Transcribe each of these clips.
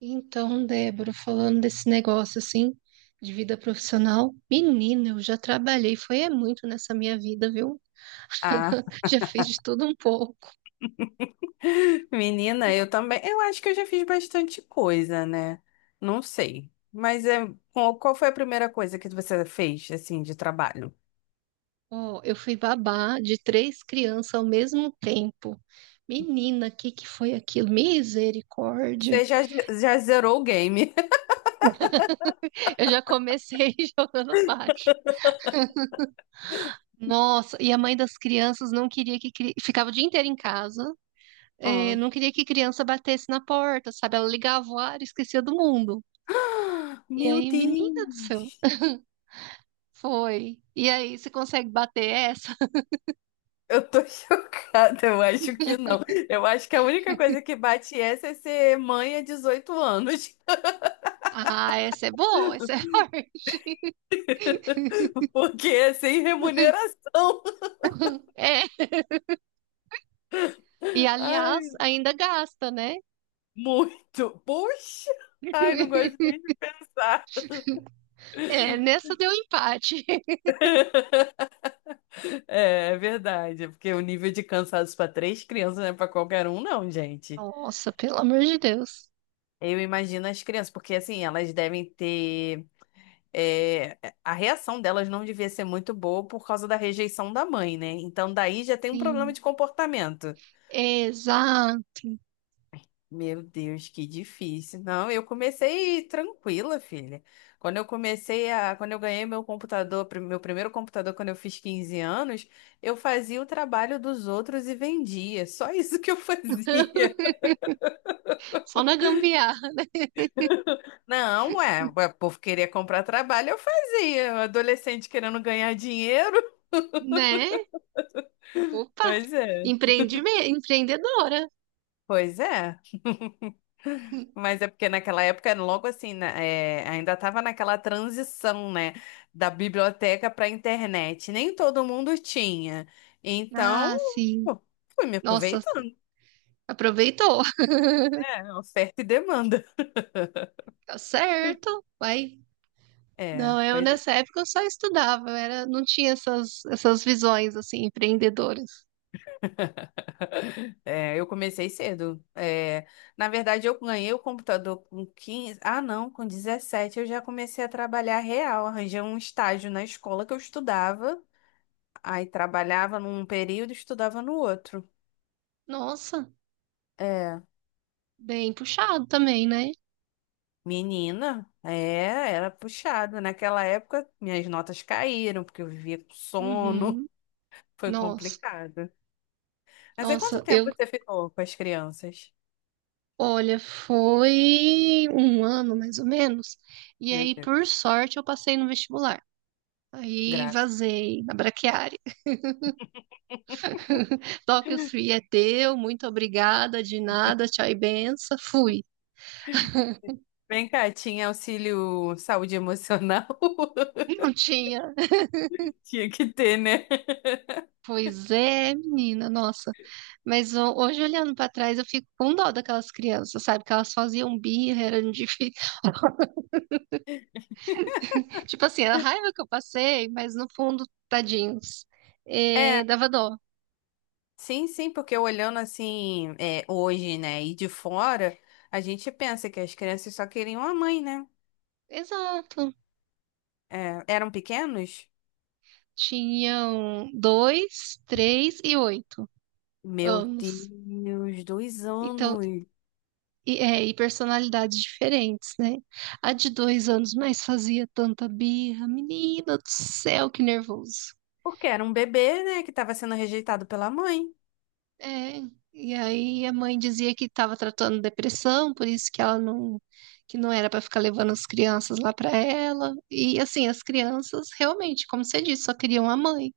Então, Débora, falando desse negócio assim, de vida profissional, menina, eu já trabalhei, foi é muito nessa minha vida, viu? Ah, Já fiz de tudo um pouco. menina, eu também. Eu acho que eu já fiz bastante coisa, né? Não sei. Mas qual foi a primeira coisa que você fez, assim, de trabalho? Ó, eu fui babá de três crianças ao mesmo tempo. Menina, o que que foi aquilo? Misericórdia! Você já zerou o game. Eu já comecei jogando baixo. Nossa, e a mãe das crianças não queria que ficava o dia inteiro em casa, Hum. não queria que criança batesse na porta, sabe? Ela ligava o ar e esquecia do mundo. E Meu aí, menina do céu, Deus! foi. E aí, você consegue bater essa? Eu tô chocada, eu acho que não. Eu acho que a única coisa que bate essa é ser mãe há 18 anos. Ah, essa é boa, essa é forte. Porque é sem remuneração. É. E aliás, Ai. ainda gasta, né? Muito. Puxa! Ai, não gosto nem de pensar. É, nessa deu empate. É, é verdade, porque o nível de cansaço para três crianças não é para qualquer um, não, gente. Nossa, pelo amor de Deus. Eu imagino as crianças, porque assim, elas devem ter. é, a reação delas não devia ser muito boa por causa da rejeição da mãe, né? Então, daí já tem um problema Sim. de comportamento. Exato. Meu Deus, que difícil. Não, eu comecei tranquila, filha. Quando eu ganhei meu computador, meu primeiro computador quando eu fiz 15 anos, eu fazia o trabalho dos outros e vendia. Só isso que eu fazia. Só na gambiarra, Não, o povo queria comprar trabalho, eu fazia. Adolescente querendo ganhar dinheiro. né? Opa, Pois é. Empreendedora. Pois é. Mas é porque naquela época, logo assim, né, ainda estava naquela transição, né, da biblioteca para a internet. Nem todo mundo tinha. Então, Ah, sim. pô, fui me Nossa, aproveitando, aproveitou. né? Oferta e demanda. Tá certo. Vai. É, Não, eu pois é. nessa época eu só estudava, eu era, não tinha essas, essas visões assim empreendedoras. É, eu comecei cedo. É, na verdade, eu ganhei o computador com 15. Ah, não, com 17 eu já comecei a trabalhar real. Arranjei um estágio na escola que eu estudava, aí trabalhava num período e estudava no outro. Nossa, É. bem puxado também, né? Menina, era puxado. Naquela época, minhas notas caíram, porque eu vivia com sono. Uhum. Foi Nossa, complicado. Mas aí, quanto nossa, eu, tempo você ficou com as crianças? olha, foi um ano mais ou menos. E Meu aí, por Deus, sorte, eu passei no vestibular. Aí graça. vazei na braquiária. Tóquio Free é teu, muito obrigada, de nada, tchau e benção. Fui. Vem cá, tinha auxílio saúde emocional? Não tinha. Tinha que ter, né? Pois é, menina, nossa. Mas hoje, olhando pra trás, eu fico com dó daquelas crianças, sabe? Que elas faziam birra, eram difíceis. Tipo assim, a raiva que eu passei, mas no fundo, tadinhos. É, É, dava dó. sim, sim, porque olhando assim, hoje, né, e de fora, a gente pensa que as crianças só queriam a mãe, né? Exato. É, eram pequenos? Tinham dois, três e oito Meu anos. Deus, dois Então, anos. e, é, e personalidades diferentes, né? A de 2 anos, mas fazia tanta birra. Menina do céu, que nervoso. Porque era um bebê, né, que estava sendo rejeitado pela mãe. É, e aí a mãe dizia que estava tratando depressão, por isso que ela não, que não era para ficar levando as crianças lá para ela. E assim, as crianças realmente, como você disse, só queriam a mãe.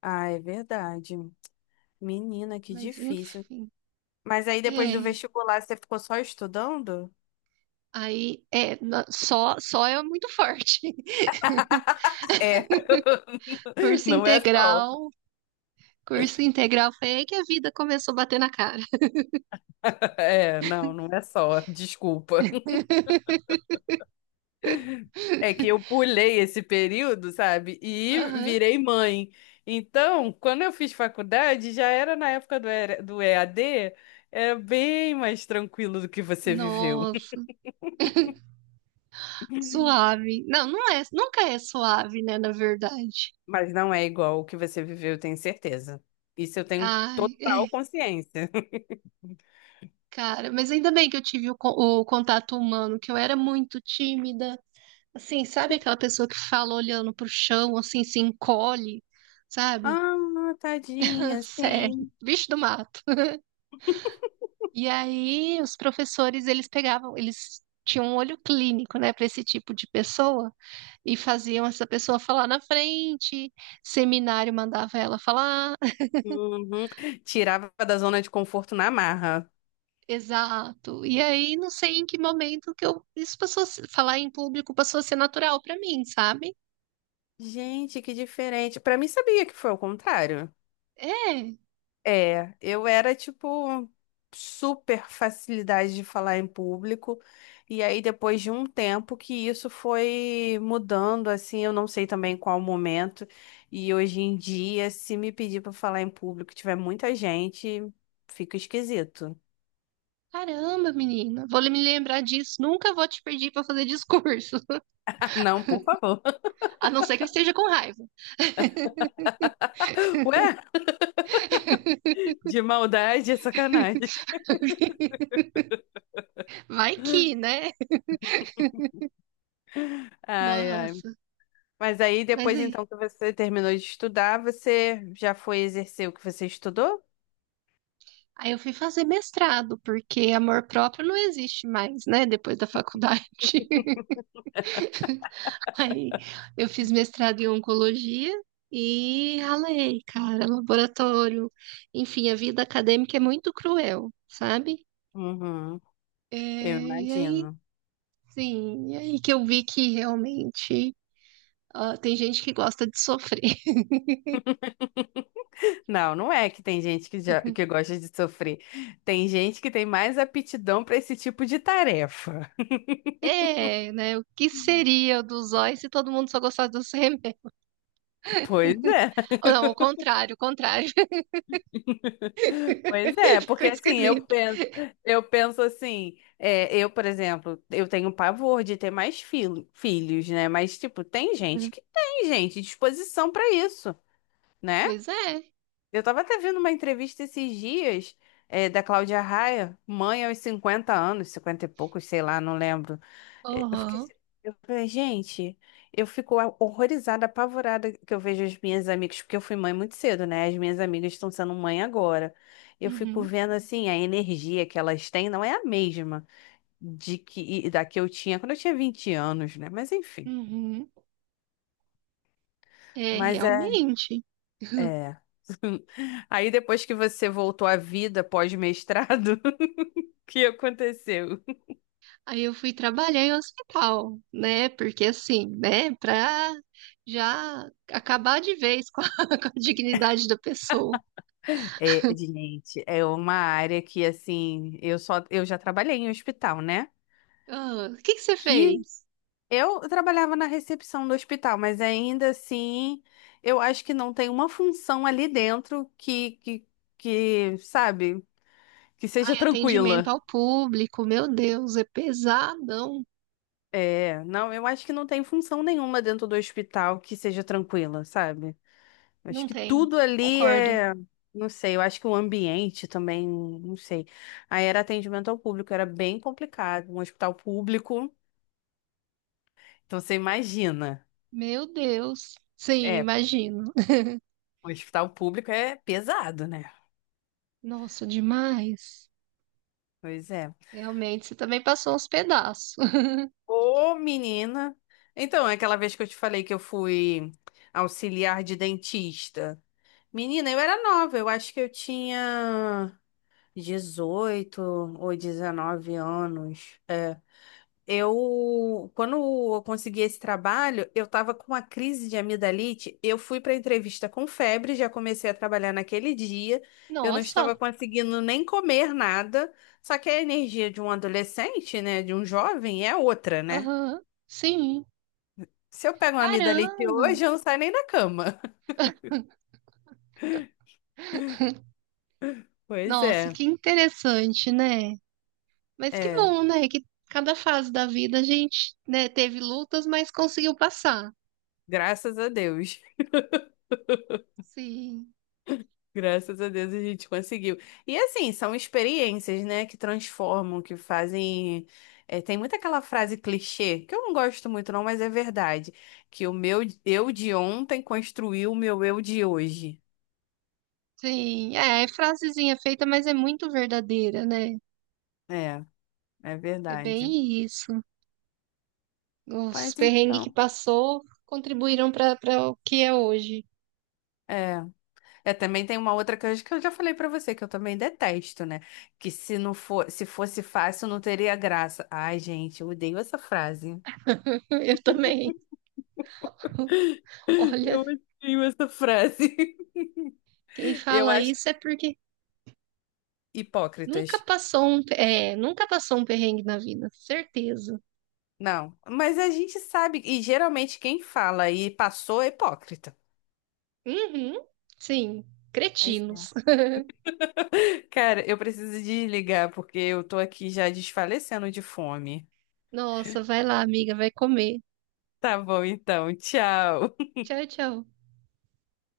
Ah, é verdade. Menina, que Mas difícil. enfim, Mas aí depois é, do vestibular você ficou só estudando? aí é só é muito forte. É, Curso não é só. integral, curso integral foi aí que a vida começou a bater na cara. É, não, não é só. Desculpa. É que eu pulei esse período, sabe? E Aham. virei mãe. Então, quando eu fiz faculdade, já era na época do ER do EAD, é bem mais tranquilo do que você viveu. Nossa, suave. Não, não é, nunca é suave, né, na verdade. Mas não é igual o que você viveu, eu tenho certeza. Isso eu tenho Ai, total é. consciência. Cara, mas ainda bem que eu tive o contato humano, que eu era muito tímida. Assim, sabe aquela pessoa que fala olhando pro chão, assim, se encolhe, sabe? Ah, tadinha, Sério, sim. bicho do mato. E aí, os professores, eles pegavam, eles tinham um olho clínico, né, para esse tipo de pessoa e faziam essa pessoa falar na frente, seminário mandava ela falar. Uhum. Tirava da zona de conforto na marra. Exato. E aí, não sei em que momento que eu, isso passou a falar em público passou a ser natural para mim, sabe? Gente, que diferente. Pra mim, sabia que foi o contrário. É, É, eu era tipo super facilidade de falar em público. E aí depois de um tempo que isso foi mudando, assim, eu não sei também qual momento. E hoje em dia, se me pedir para falar em público, e tiver muita gente, fica esquisito. caramba, menina. Vou me lembrar disso. Nunca vou te pedir pra fazer discurso. Ah, não, por favor. A não ser que eu esteja com raiva. Ué, de maldade, é sacanagem. Vai que, né? Ai, ai. Nossa. Mas aí Mas depois aí, então que você terminou de estudar, você já foi exercer o que você estudou? aí eu fui fazer mestrado, porque amor próprio não existe mais, né? Depois da faculdade. Aí eu fiz mestrado em oncologia e ralei, cara, laboratório. Enfim, a vida acadêmica é muito cruel, sabe? Uhum, É, eu e aí, imagino. sim, e aí que eu vi que realmente Ah, tem gente que gosta de sofrer. Não, não é que tem gente que, já, que gosta de sofrer. Tem gente que tem mais aptidão para esse tipo de tarefa. É, né? O que seria do Zói se todo mundo só gostasse dos remédios? Pois é, Ou não, o contrário, o contrário. pois é, Ficou porque assim, eu esquisito. penso, eu penso assim, eu, por exemplo, eu tenho pavor de ter mais filhos, né? Mas, tipo, tem gente que tem, gente, disposição para isso, né? Pois é. Eu tava até vendo uma entrevista esses dias, da Cláudia Raia, mãe aos 50 anos. 50 e poucos, sei lá, não lembro. Eh, Eu fiquei, Aham. assim- eu falei, gente, eu fico horrorizada, apavorada que eu vejo as minhas amigas, porque eu fui mãe muito cedo, né? As minhas amigas estão sendo mãe agora. Eu fico Uhum. vendo assim, a energia que elas têm não é a mesma de que e da que eu tinha quando eu tinha 20 anos, né? Mas enfim. Uhum. É, Mas é, realmente. é. Aí depois que você voltou à vida pós-mestrado, que aconteceu? Aí eu fui trabalhar em hospital, né? Porque assim, né? Pra já acabar de vez com a com a dignidade da pessoa. É, gente, é uma área que, assim, eu só, eu já trabalhei em hospital, né? Ah, o que que você Que fez? eu trabalhava na recepção do hospital, mas ainda assim, eu acho que não tem uma função ali dentro que, sabe, que seja Ai, atendimento tranquila. ao público, meu Deus, é pesadão. É, não, eu acho que não tem função nenhuma dentro do hospital que seja tranquila, sabe? Acho Não que tem, tudo ali concordo. é. Não sei, eu acho que o ambiente também, não sei. Aí era atendimento ao público, era bem complicado. Um hospital público, então você imagina. Meu Deus. Sim, É, imagino. um hospital público é pesado, né? Nossa, demais. Pois é. Realmente, você também passou uns pedaços. Ô, menina. Então, é aquela vez que eu te falei que eu fui auxiliar de dentista. Menina, eu era nova, eu acho que eu tinha 18 ou 19 anos. Quando eu consegui esse trabalho, eu estava com uma crise de amidalite. Eu fui para a entrevista com febre, já comecei a trabalhar naquele dia. Eu não estava Nossa, conseguindo nem comer nada. Só que a energia de um adolescente, né, de um jovem, é outra, né? aham, sim. Se eu pego uma amidalite Caramba, hoje, eu não saio nem da cama. Pois nossa, é, que interessante, né? Mas que é, bom, né? Que cada fase da vida a gente, né, teve lutas, mas conseguiu passar. graças a Deus. Sim, Graças a Deus a gente conseguiu. E assim, são experiências, né, que transformam, que fazem. Tem muito aquela frase clichê, que eu não gosto muito, não, mas é verdade. Que o meu eu de ontem construiu o meu eu de hoje. sim. É, é frasezinha feita, mas é muito verdadeira, né? É, é É verdade. bem isso. Mas Os perrengues que então. passou contribuíram para o que é hoje. É. É, também tem uma outra coisa que eu já falei pra você, que eu também detesto, né? Que se fosse fácil, não teria graça. Ai, gente, eu odeio essa frase. Eu também. Eu Olha, odeio essa frase. quem Eu fala acho. isso é porque Hipócritas. nunca passou um, é, nunca passou um perrengue na vida, certeza. Não, mas a gente sabe, e geralmente quem fala e passou é hipócrita. Uhum, sim, Pois é. cretinos. Cara, eu preciso desligar porque eu tô aqui já desfalecendo de fome. Nossa, vai lá, amiga, vai comer. Tá bom, então, tchau. Tchau, tchau.